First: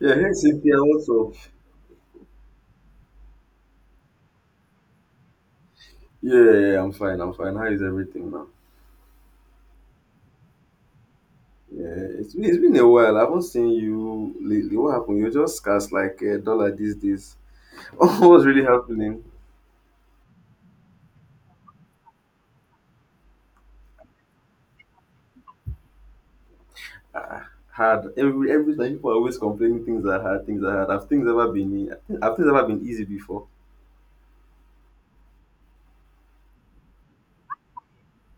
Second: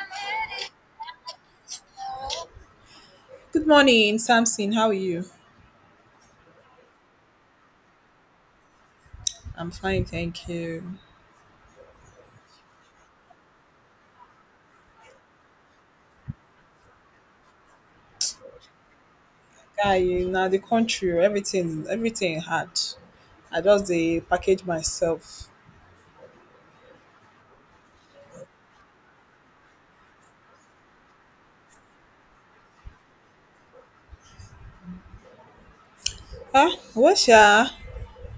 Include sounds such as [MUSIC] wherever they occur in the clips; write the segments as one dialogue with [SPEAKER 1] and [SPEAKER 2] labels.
[SPEAKER 1] Yeah, hey Cynthia, what's up?
[SPEAKER 2] Good morning, Samson. How are you?
[SPEAKER 1] Yeah, yeah, yeah, I'm fine. I'm fine. How is everything, man?
[SPEAKER 2] I'm fine, thank you.
[SPEAKER 1] Yeah, it's been a while. I haven't seen you lately. What happened? You're just scarce like a dollar these days. [LAUGHS] What's really happening?
[SPEAKER 2] Guy, you now the country, oh, everything hard. I just the package myself.
[SPEAKER 1] Ah, hard. Every time people are always complaining things are hard, things are hard. Have things ever been easy before?
[SPEAKER 2] Ah, what sha?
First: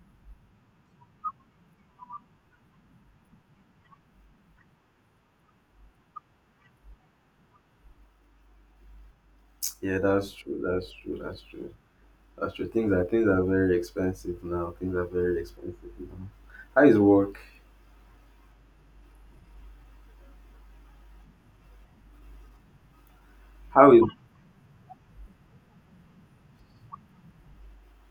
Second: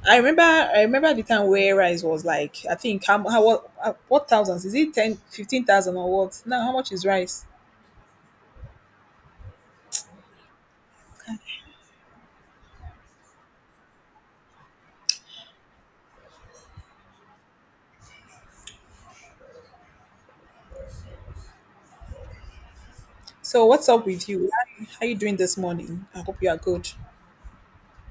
[SPEAKER 2] I remember the time where rice was like, I think how, how what thousands? Is it 10, 15,000 or what? Now how much is rice?
[SPEAKER 1] Yeah, that's true, that's true, that's true, that's true. Things are very expensive now. Things are very expensive now. How is work?
[SPEAKER 2] So what's
[SPEAKER 1] How is
[SPEAKER 2] up with you? How you doing this morning? I hope you are good.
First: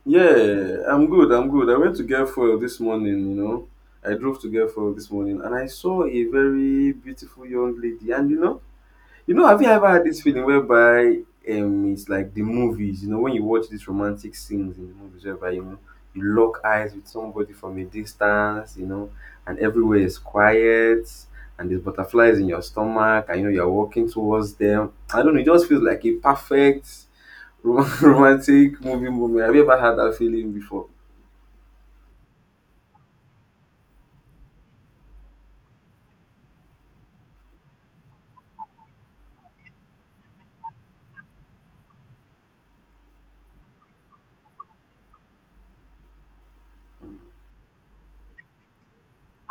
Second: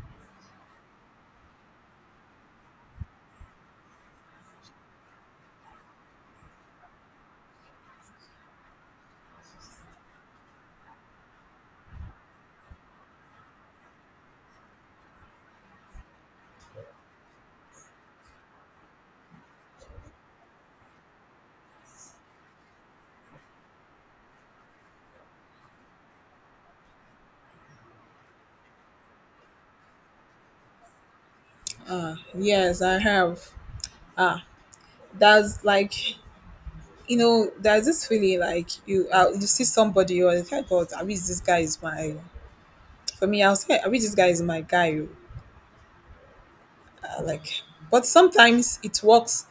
[SPEAKER 1] Yeah, I'm good. I'm good. I went to get fuel this morning. I drove to get fuel this morning and I saw a very beautiful young lady. And have you ever had this feeling whereby it's like the movies, when you watch these romantic scenes in the movies whereby you lock eyes with somebody from a distance, and everywhere is quiet, and there's butterflies in your stomach, and you're walking towards them. I don't know, it just feels like a perfect [LAUGHS] romantic movie moment. Have you ever had that feeling before?
[SPEAKER 2] Ah, yes, I have. Ah, that's like, there's this feeling like you see somebody, you're like, "Hey, God, I wish this guy is my. For me, I'll say, I wish this guy is my guy, oh." Like, but sometimes it works.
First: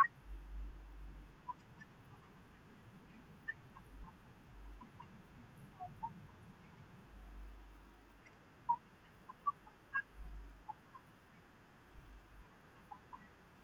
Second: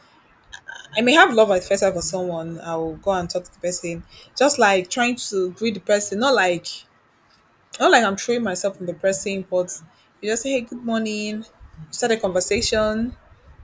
[SPEAKER 2] I may have love at first sight for someone. I'll go and talk to the person, just like trying to greet the person. Not like I'm throwing myself on the person, but you just say, "Hey, good morning." You start a conversation.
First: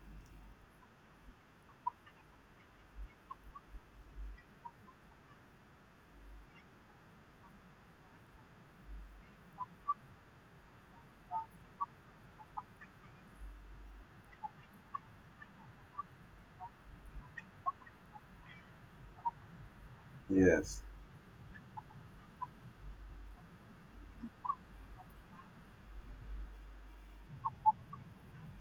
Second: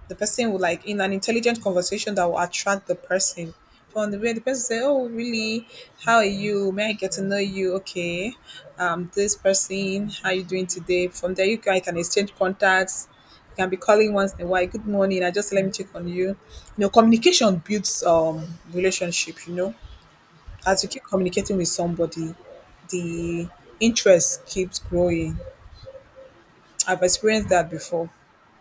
[SPEAKER 2] The person will like in an intelligent conversation that will attract the person. From the way the person say, "Oh, really? How are you? May I get to know you? Okay, this person, how you doing today?" From there, you can exchange contacts. You can be calling once in a while. Good morning. I just let me check on you. Communication builds relationship.
[SPEAKER 1] Yes,
[SPEAKER 2] As you keep communicating with somebody, the interest keeps growing. I've experienced that before.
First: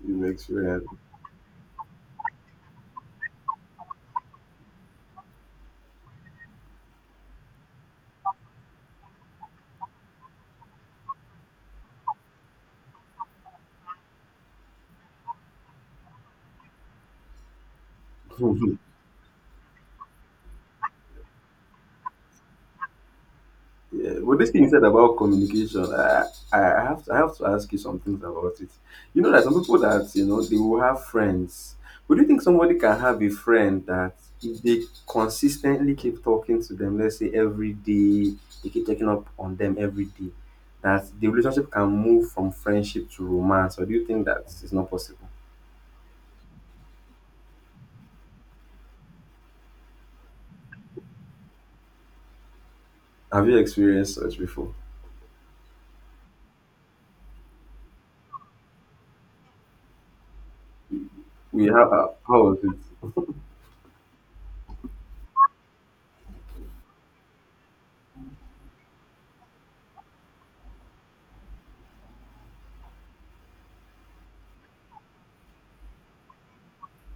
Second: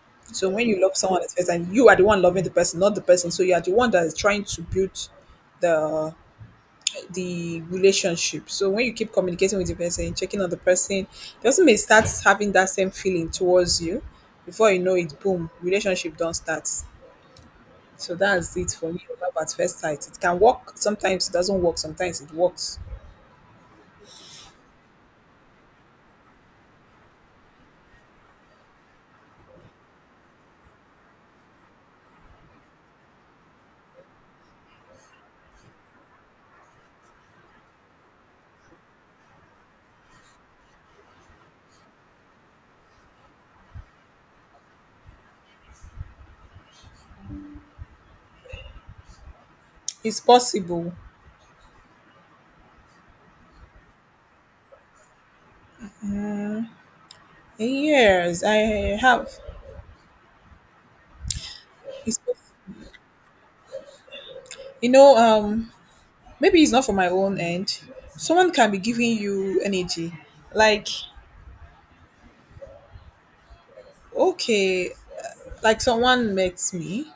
[SPEAKER 1] you've
[SPEAKER 2] So when you
[SPEAKER 1] experienced.
[SPEAKER 2] love someone at first, and you are the one loving the person, not the person, so you are the one that is trying to build the the relationship. So when you keep communicating with the person, checking on the person may start having that same feeling towards you. Before you know it, boom, relationship don't start. So that's it
[SPEAKER 1] [LAUGHS]
[SPEAKER 2] for me. Love at first sight. It can work. Sometimes it doesn't work. Sometimes it works.
[SPEAKER 1] Yeah. But this thing you said about communication, I have to ask you some things about it. You know that some people that they will have friends. Would you think somebody can have a friend that if they consistently keep talking to them, let's say every day, they keep taking up on them every day, that the relationship can move from friendship to romance? Or do you think that is not possible?
[SPEAKER 2] It's possible.
[SPEAKER 1] Have you experienced such before?
[SPEAKER 2] Yes, I have.
[SPEAKER 1] We have
[SPEAKER 2] It's
[SPEAKER 1] how
[SPEAKER 2] possible.
[SPEAKER 1] was it?
[SPEAKER 2] You know, um, Maybe it's not for my own end. Someone can be giving you energy. Like, okay, like someone met me.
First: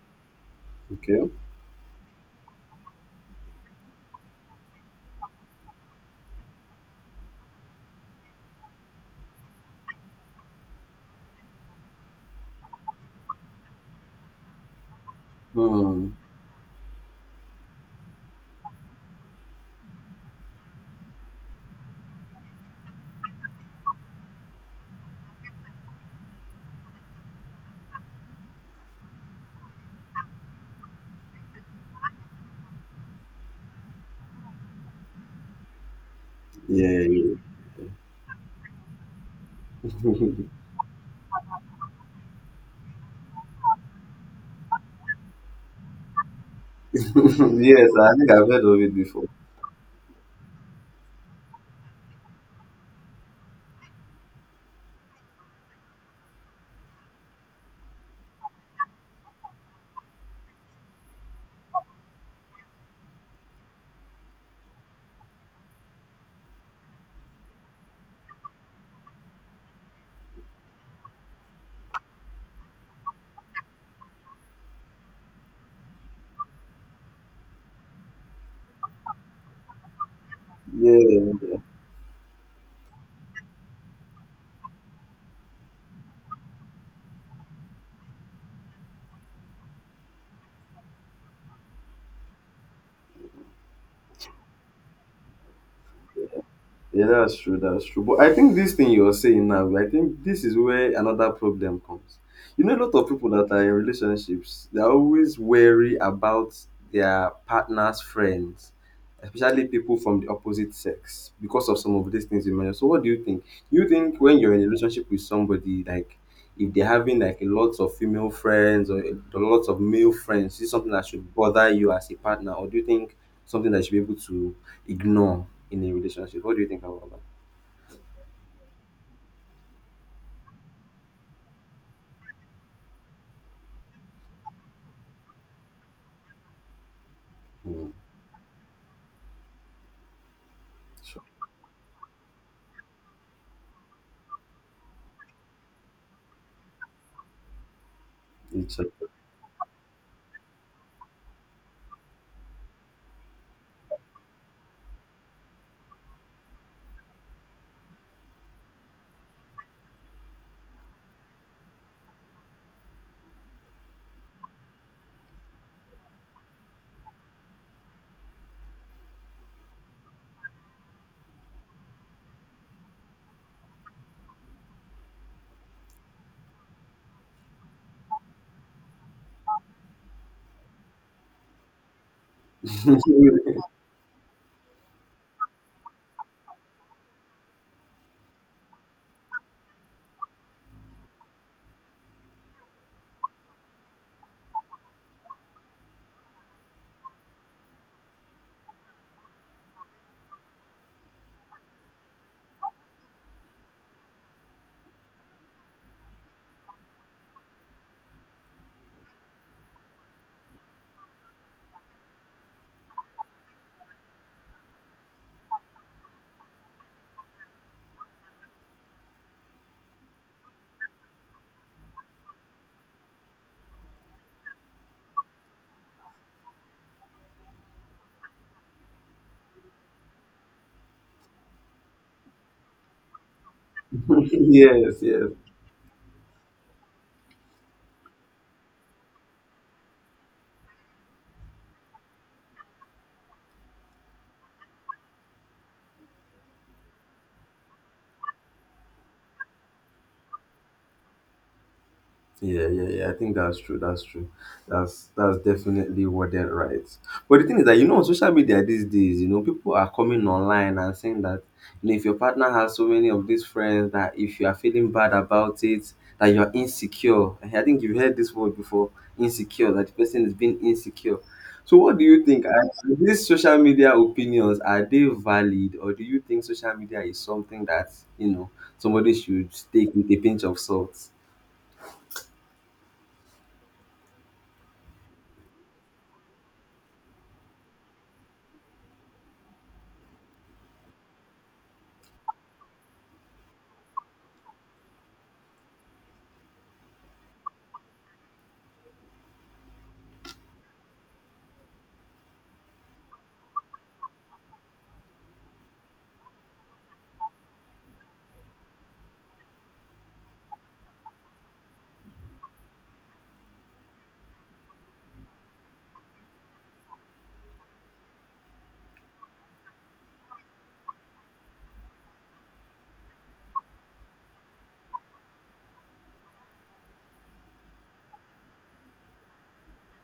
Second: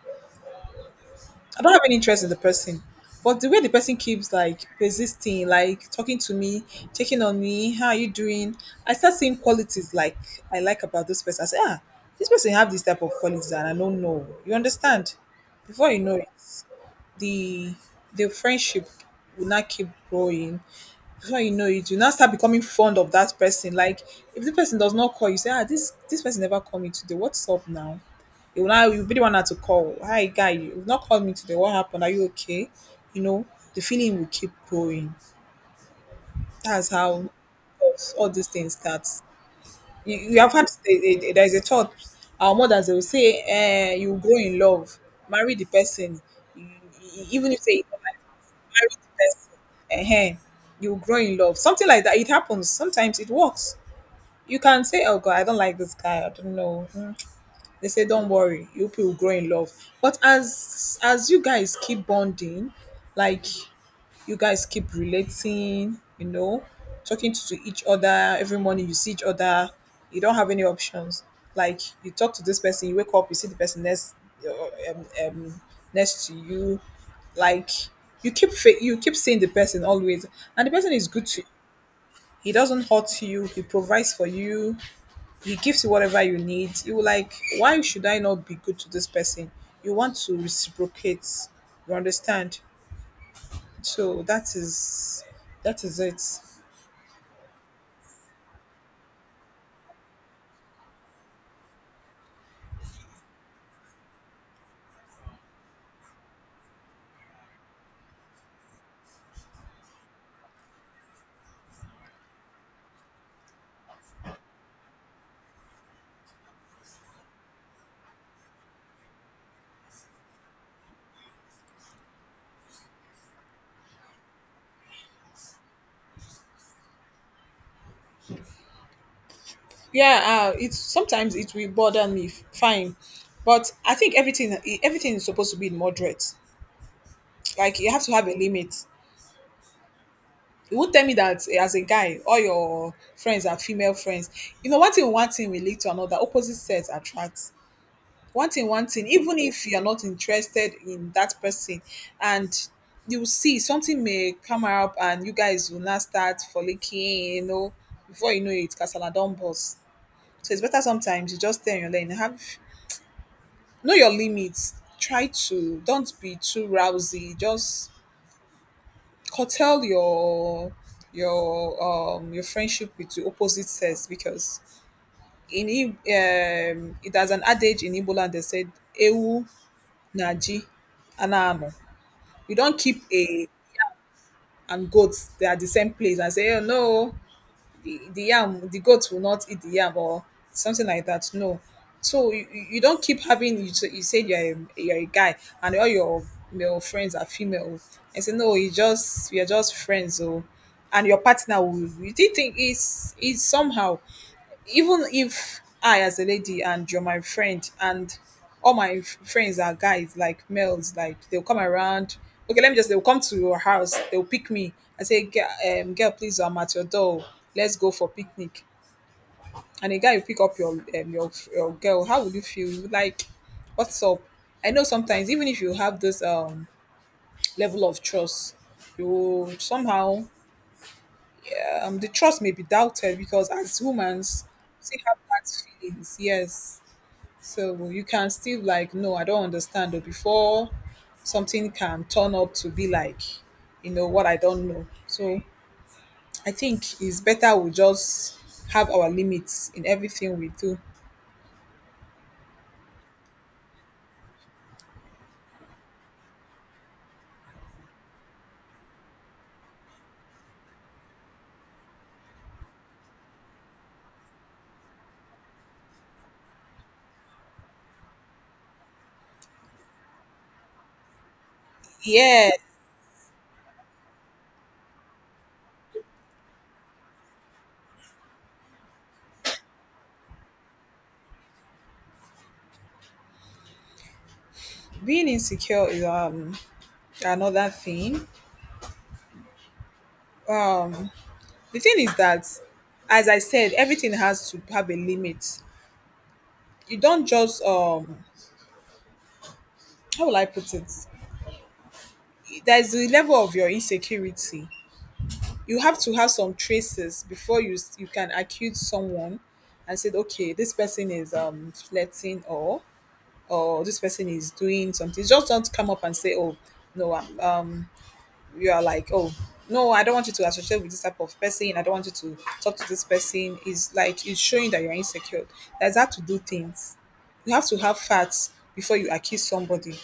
[SPEAKER 1] Okay.
[SPEAKER 2] I don't have any interest in the person. But the way the person keeps like persisting, like talking to me, checking on me, how are you doing? I start seeing qualities like I like about this person. I say, ah, this person have this type of qualities and I don't know. You understand? Before you
[SPEAKER 1] Hmm.
[SPEAKER 2] know it, the the friendship will not keep growing before you know it, you now start becoming fond of that person. Like if the person does not call, you say, ah, this person never called me today. What's up now? You will now you be the one that to call. Hi guy, you've not called me today. What happened? Are you okay? You know, the feeling will keep going. That's
[SPEAKER 1] Yeah.
[SPEAKER 2] how
[SPEAKER 1] Yeah.
[SPEAKER 2] all these things start. You have had there is a thought. Our mothers they will say, eh, you grow in love, marry the person, E-
[SPEAKER 1] [LAUGHS]
[SPEAKER 2] even if they
[SPEAKER 1] Yes, I
[SPEAKER 2] marry
[SPEAKER 1] think I've heard of it before.
[SPEAKER 2] the person, ehen, you grow in love. Something like that. It happens. Sometimes it works. You can say, "Oh God, I don't like this guy. I don't know." Mm. They say, "Don't worry, you people will grow in love." But as you guys keep bonding, like you guys keep relating, talking to each other every morning. You see each other. You don't have any options. Like you talk to this person, you wake up, you see the person uh, um, um, next to you. Like you keep seeing the person always, and the person is good
[SPEAKER 1] Yeah.
[SPEAKER 2] to you. He doesn't hurt you. He provides for you. He gives you whatever you need. You like why should I not be good to this person? You want to reciprocate. You understand? So that is it.
[SPEAKER 1] Yeah, that's true. That's true. But I think this thing you're saying now, I think this is where another problem comes. You know, a lot of people that are in relationships, they're always wary about their partner's friends, especially people from the opposite sex, because of some of these things you mentioned. So, what do you think? You think when you're in a relationship with somebody, like if they're having like a lot of female friends or a lot of male friends, is it something that should bother you as a partner, or do you think something that you should be able to ignore in a relationship. What do you think about that?
[SPEAKER 2] Yeah, it's sometimes it will bother me. Fine, but I think everything is supposed to be in moderate. Like you
[SPEAKER 1] Mm,
[SPEAKER 2] have to have a limit. You won't tell me
[SPEAKER 1] sure.
[SPEAKER 2] that eh, as a guy, all your friends are female friends. One thing will lead to another. Opposite sex attracts. One thing
[SPEAKER 1] It's a
[SPEAKER 2] one thing. Even if you are not interested in that person, and you will see something may come up, and you guys will not start for licking, Before you know it, Casala don't. So it's better sometimes you just stay on your lane. Have know your limits. Try to don't be too rousy. Just curtail your friendship with the opposite sex because it has an adage in Igbo land they said ewu naji anano. You don't keep a and goats they are the same place and say oh no the yam the goat will not eat the yam or something like that no so you, you don't keep having you, so you said you're a guy and all your male friends are female and say no you just you're just friends so and your partner will you did think is somehow even if I, as a lady, and you're my friend, and all my friends are guys, like males, like they'll come around. Okay, let me just, they'll come to your house, they'll pick me. I say, "Girl, girl, please, I'm at your door. Let's go for picnic. And a guy will pick up your girl. How would you feel? You would, like, what's up? I know sometimes, even if you have this level of trust, you somehow, the trust may be doubted because as
[SPEAKER 1] [LAUGHS]
[SPEAKER 2] humans, we still
[SPEAKER 1] yes,
[SPEAKER 2] have
[SPEAKER 1] yes.
[SPEAKER 2] that feelings. Yes. So you can still like, no, I don't understand though, before something can turn up to be like, what I don't know. So I think it's better we just have our limits in everything we do.
[SPEAKER 1] Yeah, yeah, yeah. I think that's true. That's true. That's definitely what they're right. But the thing is that on social media these days, people are coming online and saying that if your partner has so many of these friends that if you are feeling bad about it, that you're insecure. I think you've heard this word before, insecure, that the person is being insecure. So what do you think? Are
[SPEAKER 2] Yeah,
[SPEAKER 1] are these social media opinions, are they valid, or do you think social media is something that, somebody should take with a pinch of salt?
[SPEAKER 2] being insecure is another thing. The thing is that, as I said, everything has to have a limit. You don't just how will I put it? There's the level of your insecurity, you have to have some traces before you can accuse someone and said okay this person is flirting or this person is doing something. Just don't come up and say oh no, you are like oh no, I don't want you to associate with this type of person. I don't want you to talk to this person. Is like it's showing that you're insecure. That's how to do things. You have to have facts before you accuse somebody.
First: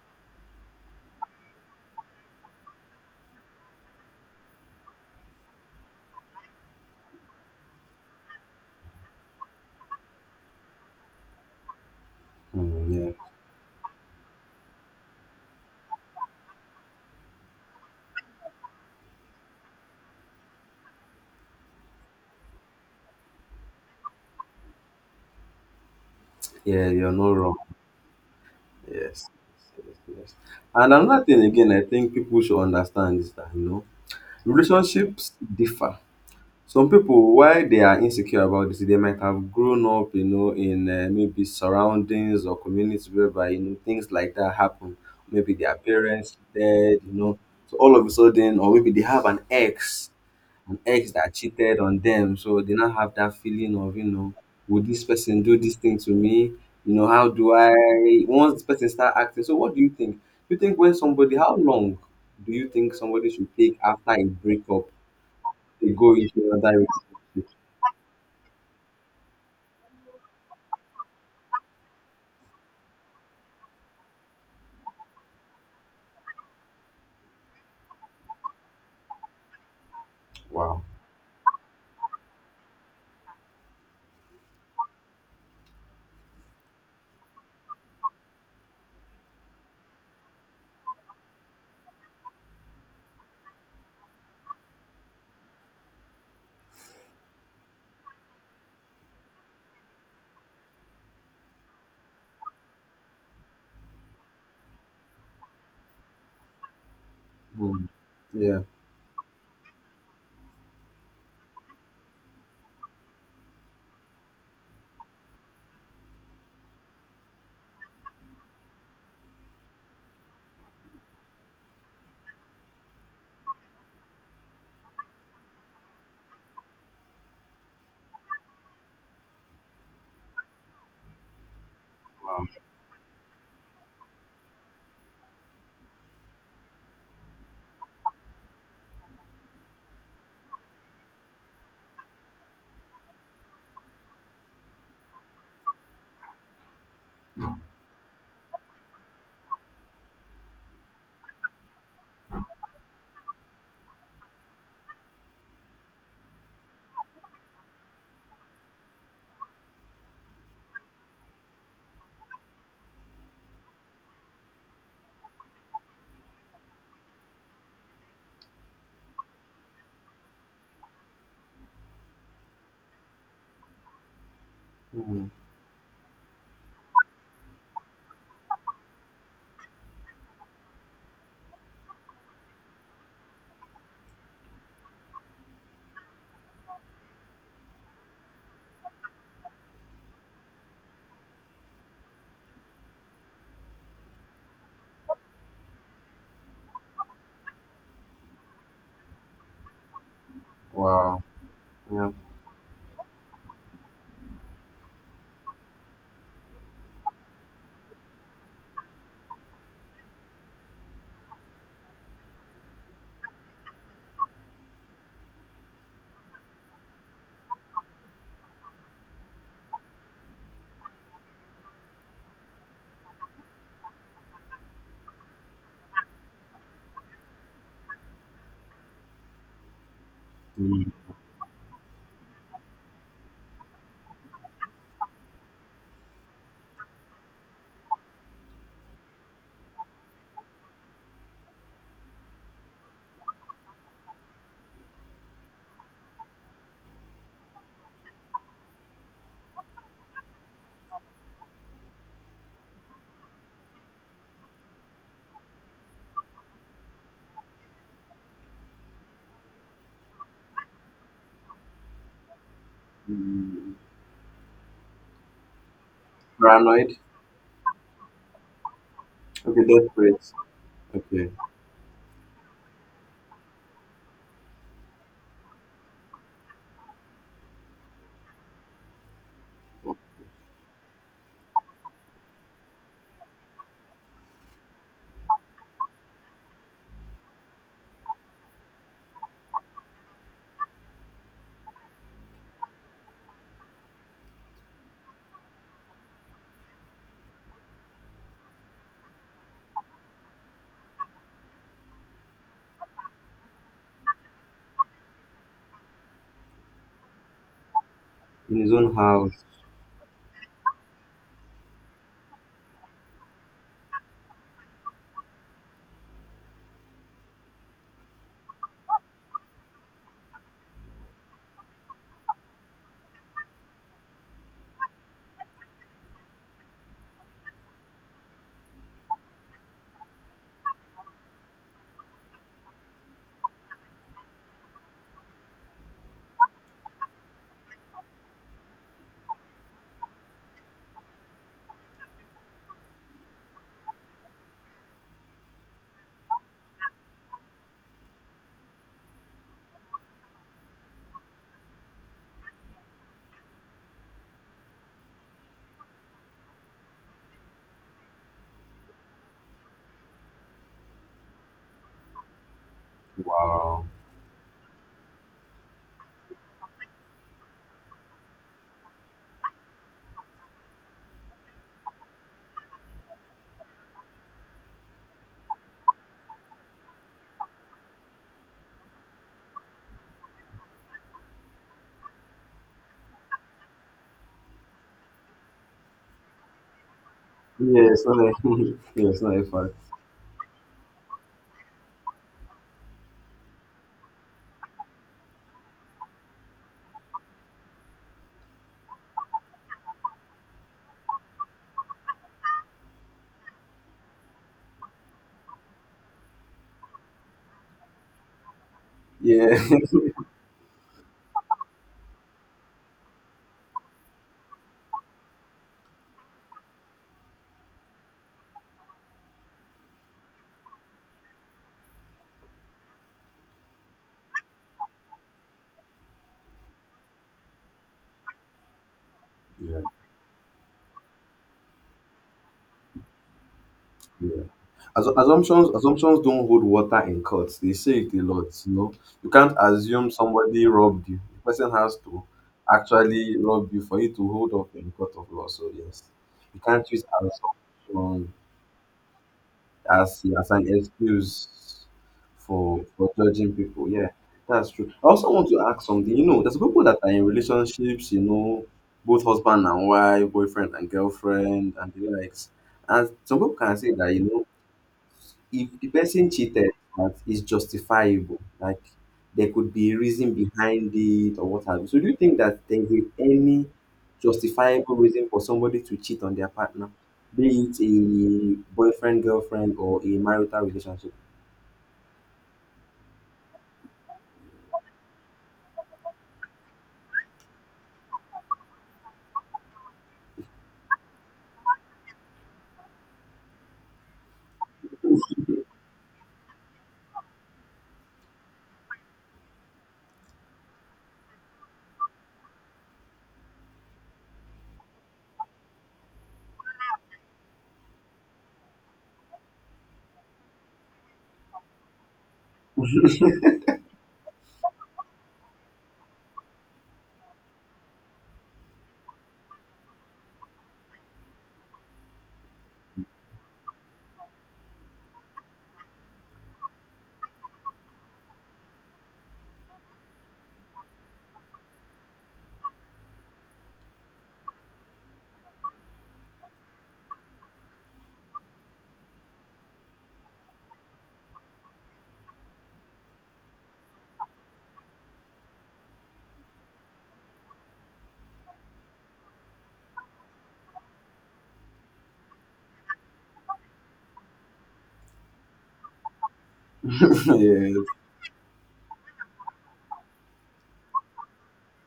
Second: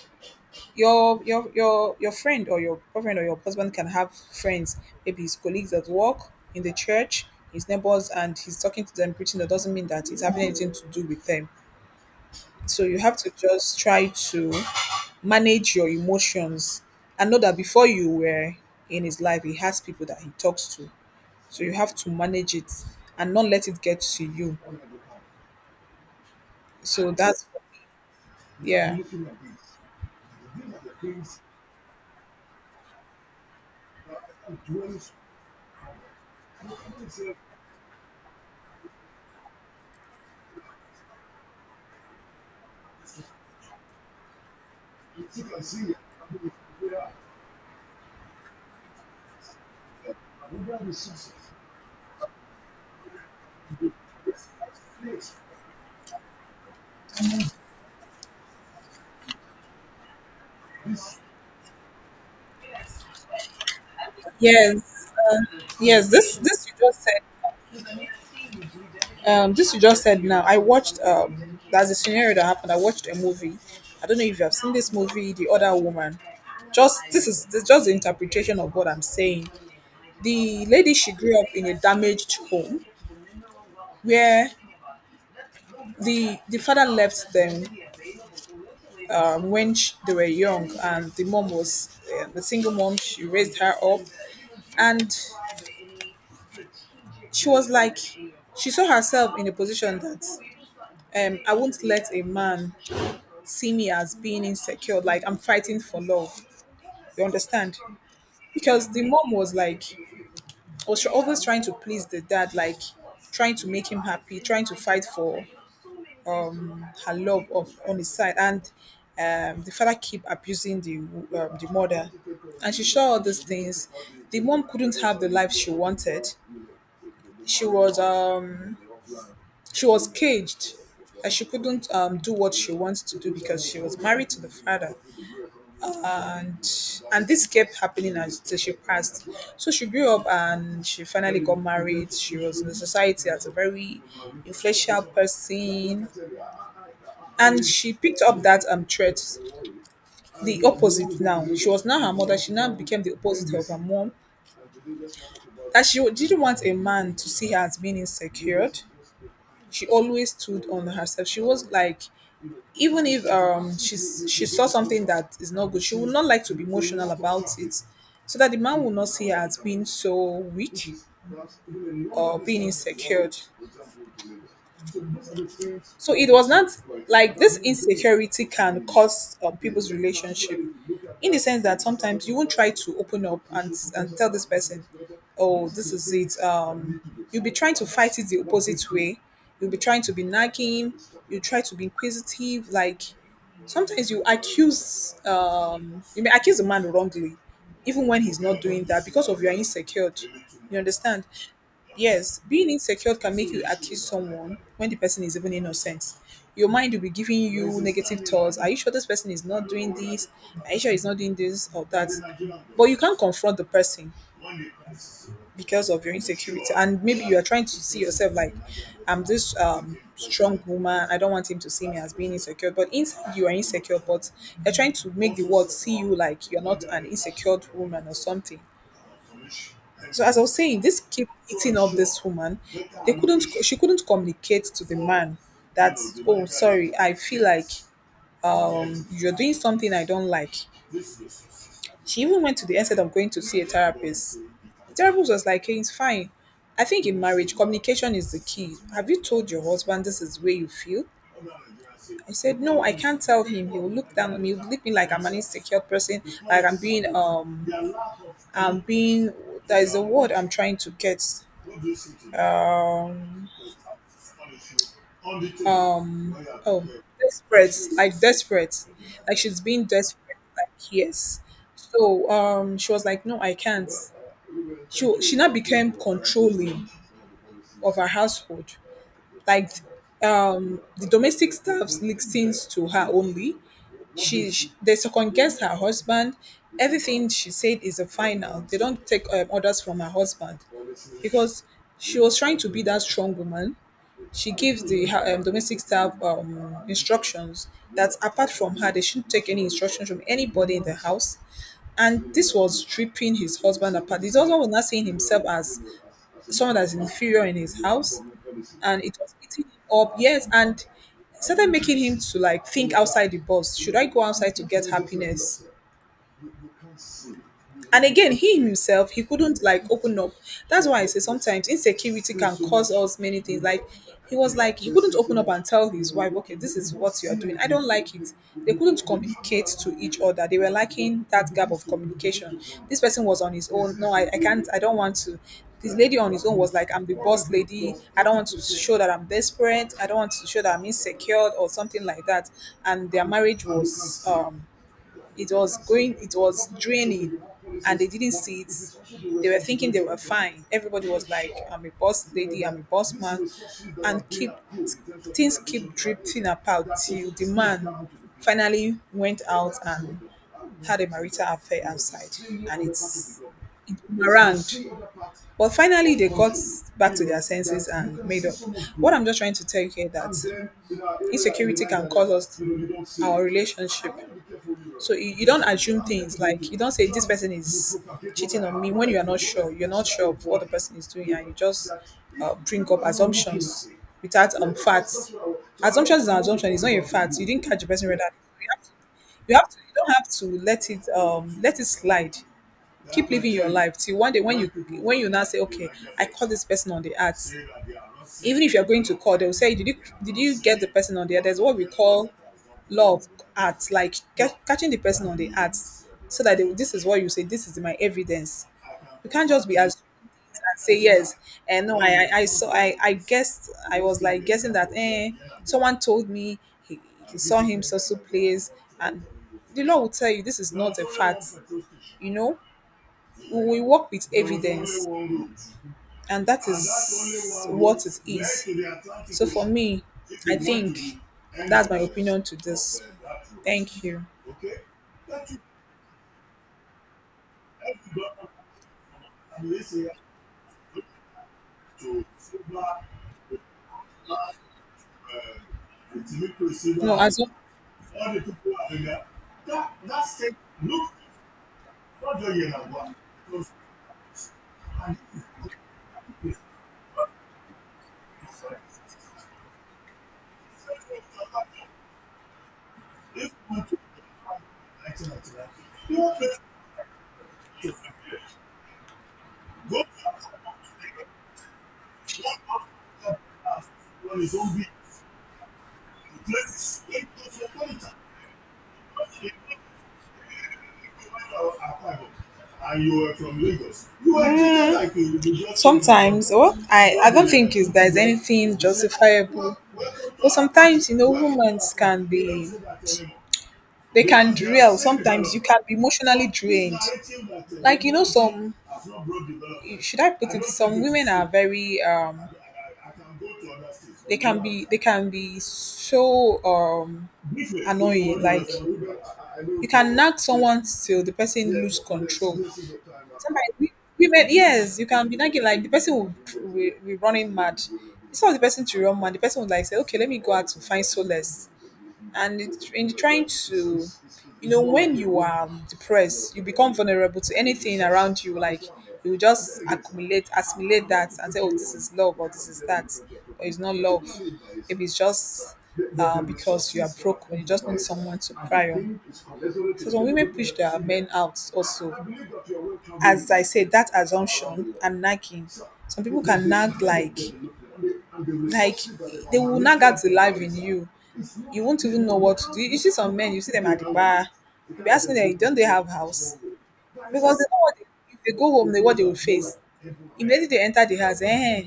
[SPEAKER 2] Your friend or your boyfriend or your husband can have friends, maybe his colleagues at work, in the church, his neighbors, and he's talking to them preaching. That doesn't mean that it's having anything to do with them. So
[SPEAKER 1] Mm,
[SPEAKER 2] you have
[SPEAKER 1] yeah.
[SPEAKER 2] to just try to manage your emotions and know that before you were in his life, he has people that he talks to. So you have to manage it and not let it get to you.
[SPEAKER 1] Yeah, you're
[SPEAKER 2] So
[SPEAKER 1] not
[SPEAKER 2] that's,
[SPEAKER 1] wrong.
[SPEAKER 2] yeah.
[SPEAKER 1] Yes. Yes. Yes. And another thing again, I think people should understand is that relationships differ. Some people, why they are insecure about this, they might have grown up, in maybe surroundings or communities whereby things like that happen. Maybe their parents dead, so all of a sudden, or maybe they have an ex that cheated on them. So they now have that feeling of, would this person do this thing to me? How do I once this person start acting? So what do you think? You think when somebody, how long do you think somebody should take after a breakup
[SPEAKER 2] Yes,
[SPEAKER 1] they
[SPEAKER 2] yes.
[SPEAKER 1] go into
[SPEAKER 2] This you
[SPEAKER 1] another
[SPEAKER 2] just said.
[SPEAKER 1] relationship?
[SPEAKER 2] This you just said now. I watched. That's a scenario that happened. I watched a movie. I don't know if you have seen this movie, The Other Woman. Just this is just the interpretation of what I'm saying. The
[SPEAKER 1] Wow.
[SPEAKER 2] lady she grew up in a damaged home where the father left them, when sh they were young, and the mom was the single mom. She raised her up, and she was like, she saw herself in a position that, I won't let a man see me as being insecure, like I'm fighting for love. You understand?
[SPEAKER 1] Mm. Yeah.
[SPEAKER 2] Because the mom was like, was always trying to please the dad, like trying to make him happy, trying to fight for her love of, on his side, and the father keep abusing the mother, and she saw all these things. The mom couldn't have the life she wanted. She was um she was caged, and she couldn't do
[SPEAKER 1] Wow.
[SPEAKER 2] what she wants to do because she was married to the father and this kept happening until she passed. So she grew up and she finally got married. She was in the society as a very influential person, and she picked up that trait, the opposite. Now she was now her mother. She now became the opposite of her mom. That she didn't want a man to see her as being insecure. She always stood on herself. She was like, even if she saw something that is not good, she would not like to be emotional about it, so that the man will not see her as being so weak or being insecure.
[SPEAKER 1] Mm.
[SPEAKER 2] So it was not like this insecurity can cause people's relationship, in the sense that sometimes you won't try to open up and tell this person, oh, this is it. You'll be trying to fight it the opposite way. You'll be trying to be nagging. You try to be inquisitive. Like sometimes you may accuse a man wrongly, even when he's not doing that because of your insecure. You
[SPEAKER 1] Wow.
[SPEAKER 2] understand?
[SPEAKER 1] Yeah.
[SPEAKER 2] Yes, being insecure can make you accuse someone when the person is even innocent. Your mind will be giving you negative thoughts. Are you sure this person is not doing this? Are you sure he's not doing this or that? But you can't confront the person because of your insecurity. And maybe you are trying to see yourself like, I'm this strong woman. I don't want him to see me as being insecure. But inside you are insecure, but they're trying to make the world see you like you're not an insecure woman or something. So as I was saying,
[SPEAKER 1] Mm.
[SPEAKER 2] this keep eating up this woman. They couldn't. She couldn't communicate to the man that, oh sorry, I feel like you're doing something I don't like. She even went to the extent of going to see a therapist. The therapist was like, hey, it's fine. I think in marriage, communication is the key. Have you told your husband this is where you feel? I said, no, I can't tell him. He will look down on me. He will look me like I'm an insecure person, like I'm being, there is a word I'm trying to get. um
[SPEAKER 1] Mm.
[SPEAKER 2] um oh,
[SPEAKER 1] Paranoid.
[SPEAKER 2] desperate, like desperate, like she's
[SPEAKER 1] Okay,
[SPEAKER 2] being
[SPEAKER 1] desperate.
[SPEAKER 2] desperate, like
[SPEAKER 1] Okay.
[SPEAKER 2] yes. So she was like, no, I can't. She now became controlling of her household, like, the domestic staff listens to her only. She They second guess her husband. Everything she said is a final. They don't take orders from her husband, because she was trying to be that strong woman. She gives the her, domestic staff instructions that apart from her, they shouldn't take any instructions from anybody in the house. And this was tripping his husband apart. His husband was not seeing himself as someone that's inferior in his house,
[SPEAKER 1] In his own
[SPEAKER 2] and it was
[SPEAKER 1] house.
[SPEAKER 2] eating him up, yes, and it started making him to like think outside the box, should I go outside to get happiness? And again, he himself, he couldn't like open up. That's why I say sometimes insecurity can cause us many things. Like he was like, he couldn't open up and tell his wife, okay, this is what you're doing, I don't like it. They couldn't communicate to each other. They were lacking that gap of communication. This person was on his own, no, I can't, I don't want to. This lady on his own was like, I'm the boss lady, I don't want to show that I'm desperate, I don't want to show that I'm insecure or something like that. And their marriage was, it was draining, and they didn't see it. They were thinking they were fine. Everybody was like, I'm a boss lady, I'm a boss man. And keep things keep drifting apart, till the man finally went out and had a marital affair outside, and it's
[SPEAKER 1] Wow.
[SPEAKER 2] it boomeranged. But finally, they got back to their senses and made up. What I'm just trying to tell you here that insecurity can cause us our relationship. So you don't assume things, like you don't say this person is cheating on me when you are not sure. You're not sure of what the person is doing, and you just bring up assumptions without facts. Assumptions is an assumption. It's not a fact. You didn't catch the
[SPEAKER 1] Yeah, it's
[SPEAKER 2] person
[SPEAKER 1] not a
[SPEAKER 2] whether you
[SPEAKER 1] [LAUGHS]
[SPEAKER 2] have to.
[SPEAKER 1] yeah, it's not a
[SPEAKER 2] You, have
[SPEAKER 1] fact.
[SPEAKER 2] to, you don't have to let it slide. Keep living your life till one day when you now say, okay, I call this person on the act. Even if you're going to call, they'll say, did you, get the person on the act? There's what we call law of art, like catching the person on the act, so that this is what you say, this is my evidence. You can't
[SPEAKER 1] Yeah.
[SPEAKER 2] just be as
[SPEAKER 1] [LAUGHS]
[SPEAKER 2] and say yes, and no, I saw, I guessed, I was like guessing that, someone told me he, he saw him so place. And the law will tell you this is not a fact you know we work with evidence, and that is what it is. So for
[SPEAKER 1] Yeah,
[SPEAKER 2] me, I think that's my opinion to this. Thank you.
[SPEAKER 1] yeah. Assumptions don't hold water in court. They say it a lot, you know. You can't assume somebody robbed you. The person has to actually rob you for you to hold up in court of law. So yes. You can't use
[SPEAKER 2] No as well.
[SPEAKER 1] assumption as an excuse for judging people. Yeah, that's true. I also want to ask something. You know, there's people that are in relationships. You know, both husband and wife, boyfriend and girlfriend, and the likes. And some people can say that if the person cheated, that is justifiable. Like there could be a reason behind it or what have you. So do you think that there is any justifiable reason for somebody to cheat on their partner, be it a boyfriend, girlfriend, or a marital relationship?
[SPEAKER 2] Oh, anything justifiable. You know, humans can be they can derail.
[SPEAKER 1] [LAUGHS]
[SPEAKER 2] Sometimes you can be emotionally drained. Like you know, some should I put it? Some women are very, they can be so annoying. Like you can nag someone till the person lose control. Sometimes we- women, yes, you can be nagging like the person will running mad. It's not the person to run mad. The person would like say, okay, let me go out to find solace. And in trying to, you know, when you are depressed, you become vulnerable to anything around you, like you just accumulate assimilate that and say, oh, this is love or this is that, or it's not love, if it's just because you are broken, you just need someone to cry on. So some women push their men out also, as I said, that assumption and nagging. Some people can nag like they will not get the life in you. You won't even know what to do. You see some men, you see them at the bar, you'll be asking them, don't they have house? Because they know what
[SPEAKER 1] Yes.
[SPEAKER 2] they, if they go home, they what they will face. Immediately they enter the house,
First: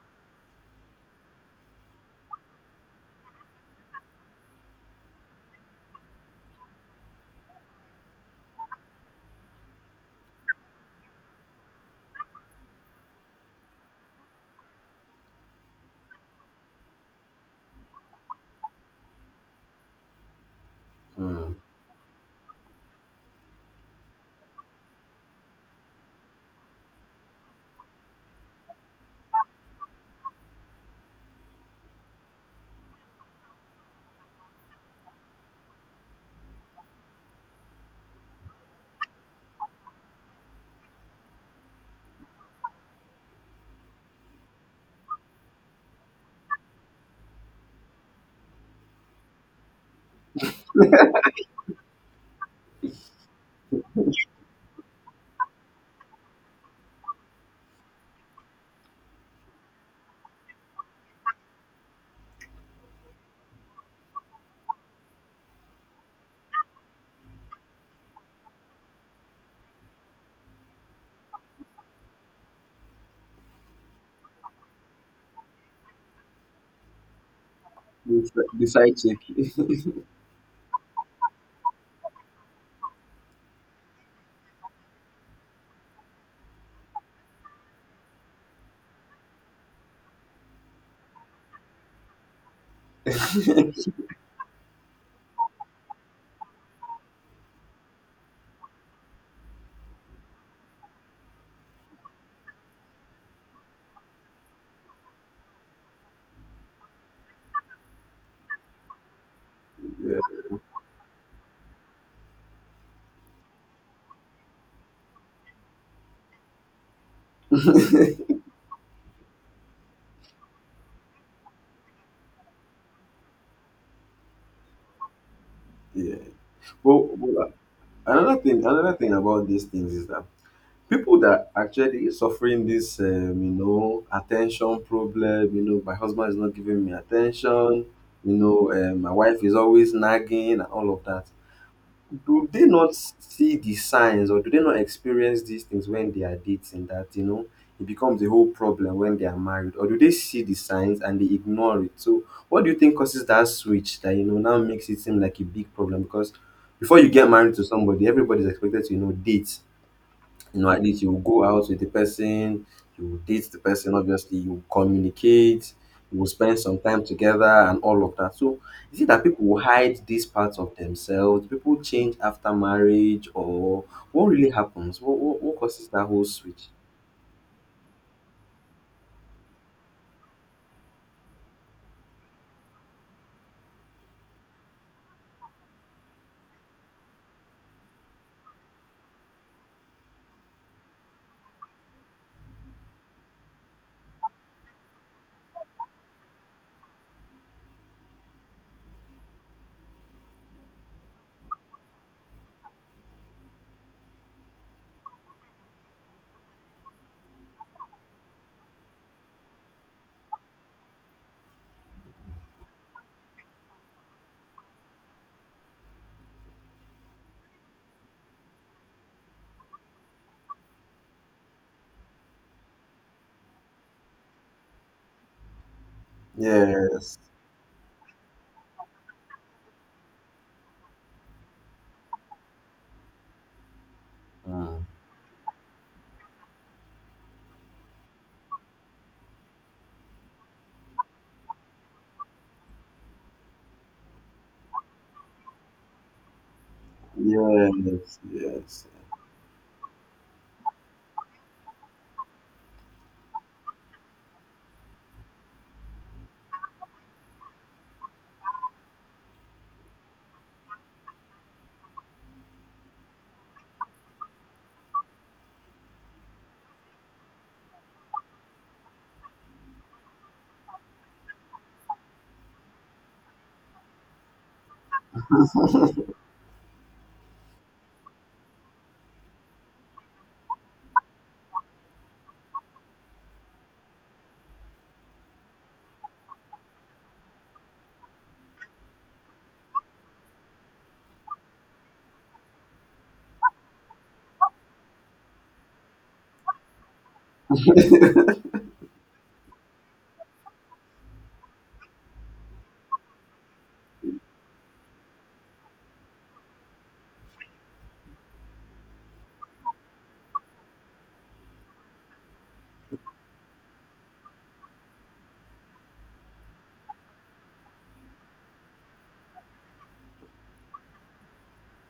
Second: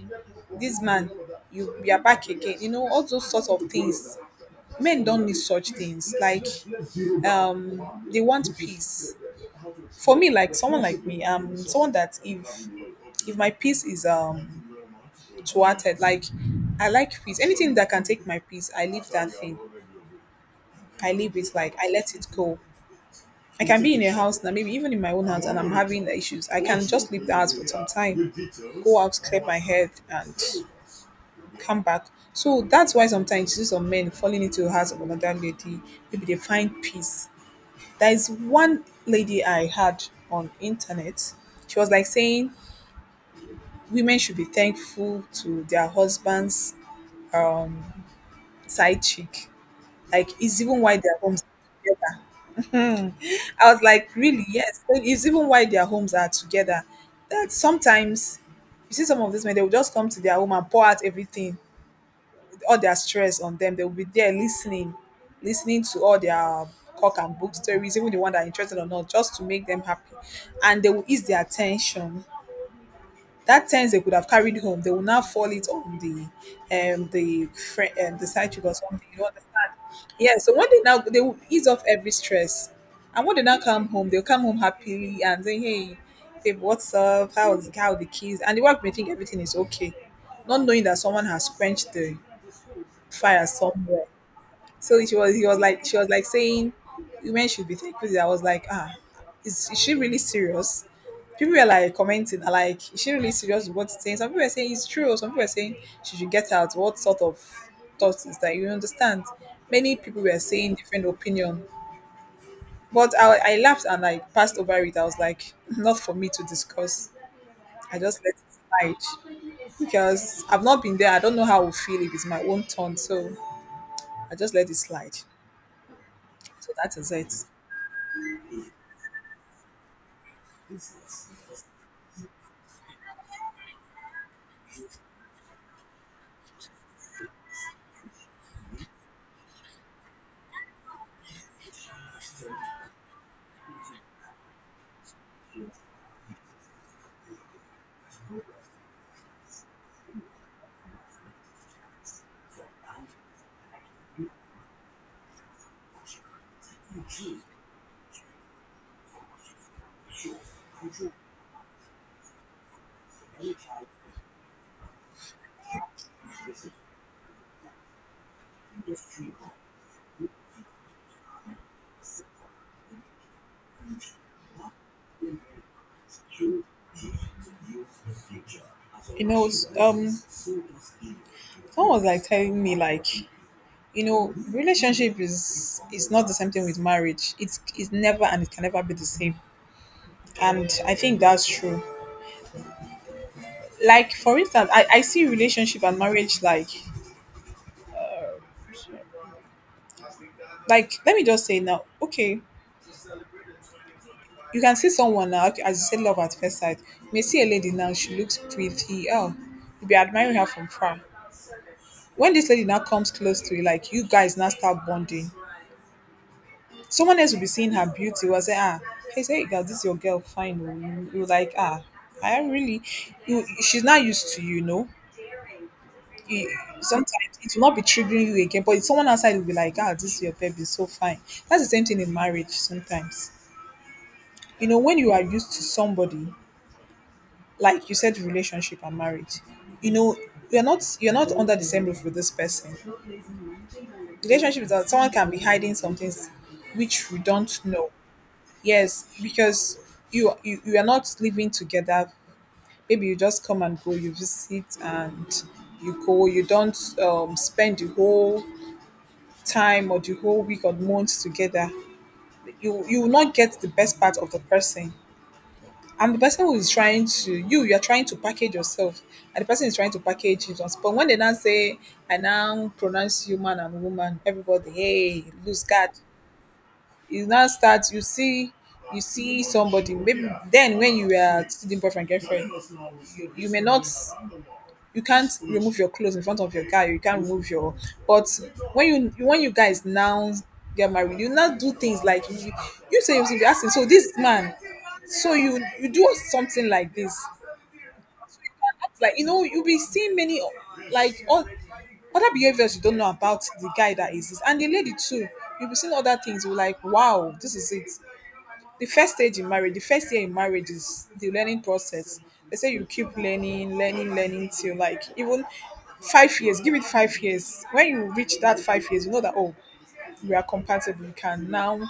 [SPEAKER 2] this man, you are back again. You know, all those sorts of things. Men don't need such things. Like, they want peace. For me, like someone like me, someone that if my peace is, it's like, I like peace. Anything that can take my peace, I leave that thing. I leave it,
[SPEAKER 1] Mm.
[SPEAKER 2] like I let it go. I can be in a house now, maybe even in my own house, and I'm having issues. I can just leave the house for some time, go out, clear my head, and come back. So that's why sometimes you see some men falling into the house of another lady. Maybe they find peace. There is one lady I had on internet. She was like saying women should be thankful to their husband's um, side chick. Like, it's even why their homes are together. I was like, really? Yes. So it's even why their homes are together. That sometimes you see some of these men, they will just come to their home and pour out everything, all their stress on them. They will be there listening, listening to all their cock and book stories, even the one that are interested or not, just to make them happy. And they will ease their attention that ten they could have carried home, they will now fall it on the
[SPEAKER 1] The
[SPEAKER 2] side chick
[SPEAKER 1] si-
[SPEAKER 2] or
[SPEAKER 1] side
[SPEAKER 2] something. You understand?
[SPEAKER 1] chick.
[SPEAKER 2] Yeah. So when they now, they will ease off every stress, and when they now come home, they'll come home happily and say, "Hey, babe, what's up? How are the kids?" And the wife may think everything is okay, not knowing that someone has quenched the fire
[SPEAKER 1] [LAUGHS]
[SPEAKER 2] somewhere. So She was like saying, women should be thankful. I was like, ah, is she really serious? People were like commenting, like, is she really serious with what she's saying? Some people were saying it's true. Some people were saying she should get out. What sort of thoughts is that? You understand? Many people were saying different opinion, but I laughed and like passed over it. I was like, [LAUGHS] not for me to discuss. I
[SPEAKER 1] Yeah.
[SPEAKER 2] just
[SPEAKER 1] [LAUGHS]
[SPEAKER 2] let it slide because I've not been there. I don't know how I will feel if it's my own turn. So I just let it slide.
[SPEAKER 1] Yeah.
[SPEAKER 2] So that
[SPEAKER 1] Well,
[SPEAKER 2] is it.
[SPEAKER 1] well, another thing about these things is that people that actually suffering this, attention problem, my husband is not giving me attention, my wife is always nagging and all of that. Do they not see the signs or do they not experience these things when they are dating that, it becomes a whole problem when they are married? Or do they see the signs and they ignore it? So, what do you think causes that switch that, now makes it seem like a big problem? Because before you get married to somebody, everybody's expected to, date at least you will go out with the person, you will date the person, obviously, you will communicate, you will spend some time together, and all of that. So, is it that people will hide these parts of themselves? People change after marriage, or what really happens? What causes that whole switch?
[SPEAKER 2] You know, it's, someone was like telling me like, you know, relationship is not the same thing with marriage. It's never, and it can never be the same. And I think that's true. Like for instance, I see relationship and marriage like let me just say now, okay, you can see someone now, okay, as you said, love at first sight. You may see a lady now, she looks pretty. Oh, you be admiring her from far. When this lady now comes close to you, like you guys now start bonding, someone else will be seeing her beauty will say, ah, hey, say, girl, this your girl, fine. Oh." You like, ah, I really, you, she's not used to you, you know. You
[SPEAKER 1] Yes.
[SPEAKER 2] sometimes it will not be triggering you again, but someone outside will be like, ah, this your baby, so fine. That's the same thing in marriage sometimes. You know,
[SPEAKER 1] Mm.
[SPEAKER 2] when you are used to somebody, like you said, relationship and marriage, you know, you're not under the same roof with this person. Relationship is that someone can be hiding some things which we don't know.
[SPEAKER 1] Yes. Yes.
[SPEAKER 2] Yes, because you are not living together. Maybe you just come and go, you visit and you go. You don't spend the whole time or the whole week or month together. You will not get the best part of the person. And the person who is trying to you, you are trying to package yourself, and the person is trying to package himself. But when they now say, "I now pronounce you man and woman," everybody, hey, lose guard. You now start you see somebody maybe then when you were still boyfriend girlfriend, you may not you can't remove your clothes in front of your guy, you can't remove your, but when you guys now get married, you now do things like you say, you'll be asking, so this man, so you do something like this, like you know, you'll be seeing many, like all other behaviors you don't know about the guy that is exists, and the lady too, you'll be seeing other things, you're like wow, this is it. The first stage in marriage, the first year in marriage is the learning process. They say you keep learning, learning, learning till like even 5 years. Give it 5 years. When you reach that 5 years, you know that oh, we are compatible. We can now.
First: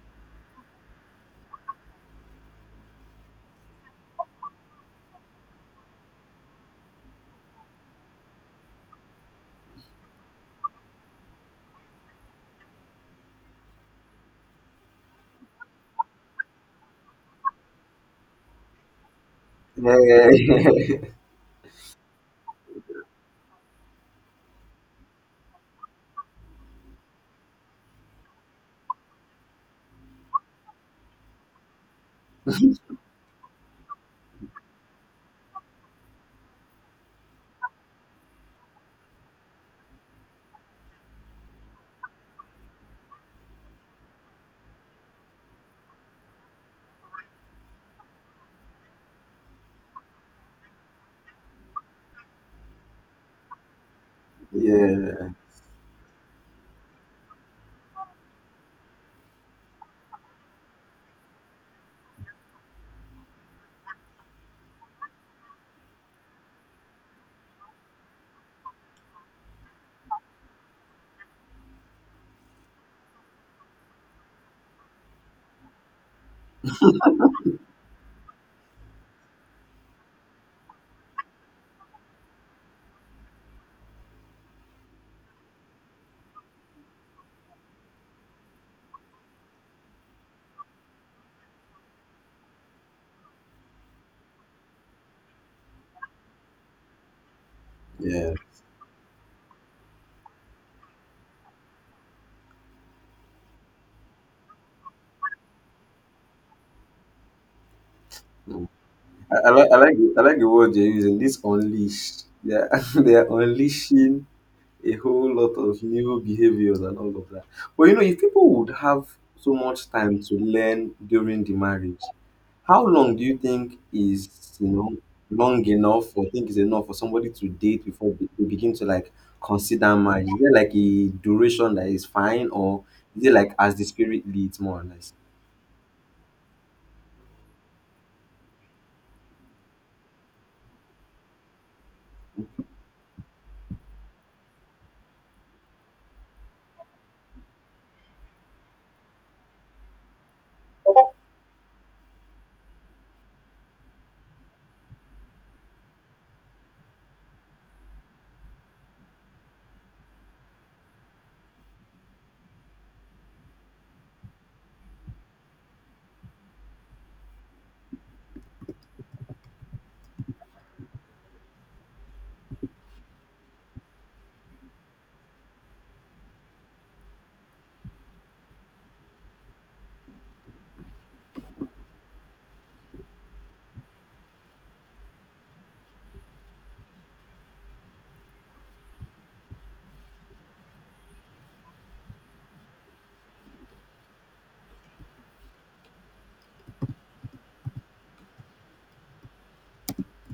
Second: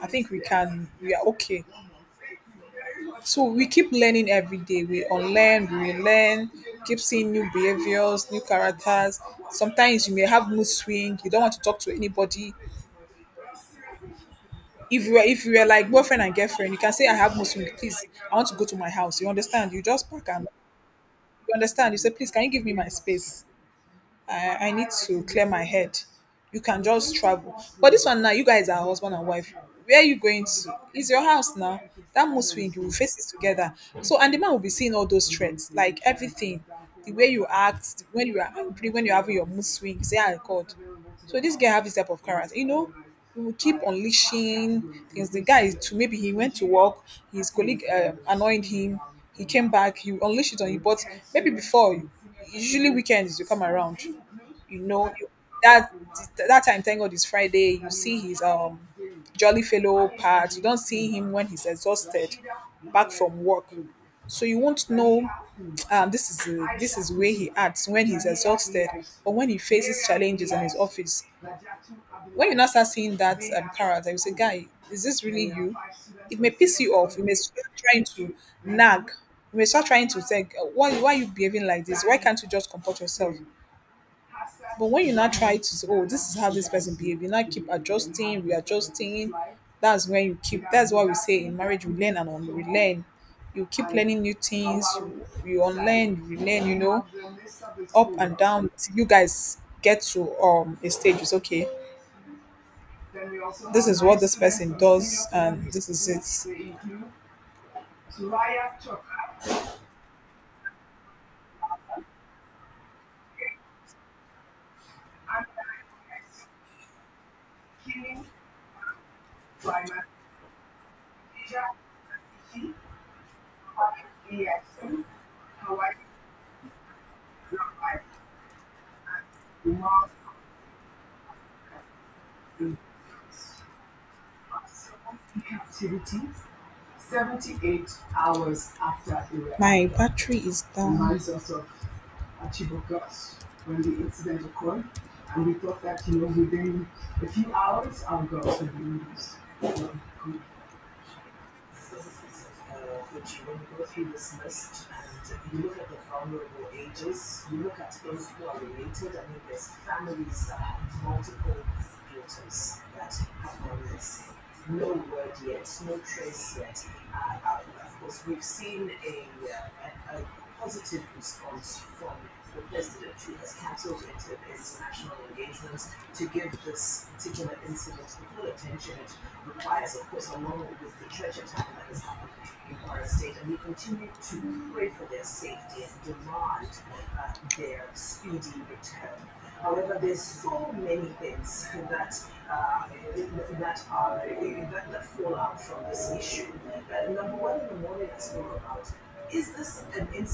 [SPEAKER 2] I think we can. We are okay. So we keep learning every day. We unlearn, we learn, keep seeing new behaviors, new characters. Sometimes you may have mood swing. You don't want to talk to anybody. If you were like boyfriend and girlfriend, you can say I have Muslim, please. I want to go to my house. You understand? You just pack
[SPEAKER 1] Yeah.
[SPEAKER 2] and you understand. You say, please, can you give me my space? I need to clear my head. You can just travel. But this one now, you guys are husband and wife. Where are you going to? It's your house now. That must swing, you will face it together. So, and the man will be seeing all those threats, like everything. The way you act, when you are angry, when you're having your mood swing, say, I God. So this guy have this type of character. You know, he will keep unleashing things. The guy is to maybe he went to work, his colleague annoyed him, he came back, he will unleash it on you. But maybe before usually weekends you come around,
[SPEAKER 1] [LAUGHS]
[SPEAKER 2] you know, you,
[SPEAKER 1] Yeah.
[SPEAKER 2] that that time thank god is Friday, you see his jolly fellow part, you don't see him when he's exhausted back from work, so you won't know, this is, this is where he acts when he's exhausted or when he faces challenges in his office. When you now start seeing that, carrot, I will say, guy, is this really you? It may piss you off. You may start trying to nag. You may start trying to say, why are you behaving like this? Why can't you just comport yourself? But when you now try to say, oh, this is how this person behaves," you now keep adjusting, readjusting. That's when you keep, that's what we say in marriage, we learn and un- we learn. You keep learning new things, you unlearn, you relearn, you know, up
[SPEAKER 1] Yeah.
[SPEAKER 2] and down. You guys get to a stage, it's okay. This is what this person does, and this is it.
[SPEAKER 1] Mm. I like the word you're using. This unleash. Yeah, [LAUGHS] they are unleashing a whole lot of new behaviors and all of that. But if people would have so much time to learn during the marriage, how long do you think is long enough or think is enough for somebody to date before they begin to like consider marriage? Is there like a duration that is fine, or is it like as the spirit leads more or less?
[SPEAKER 2] My battery is down.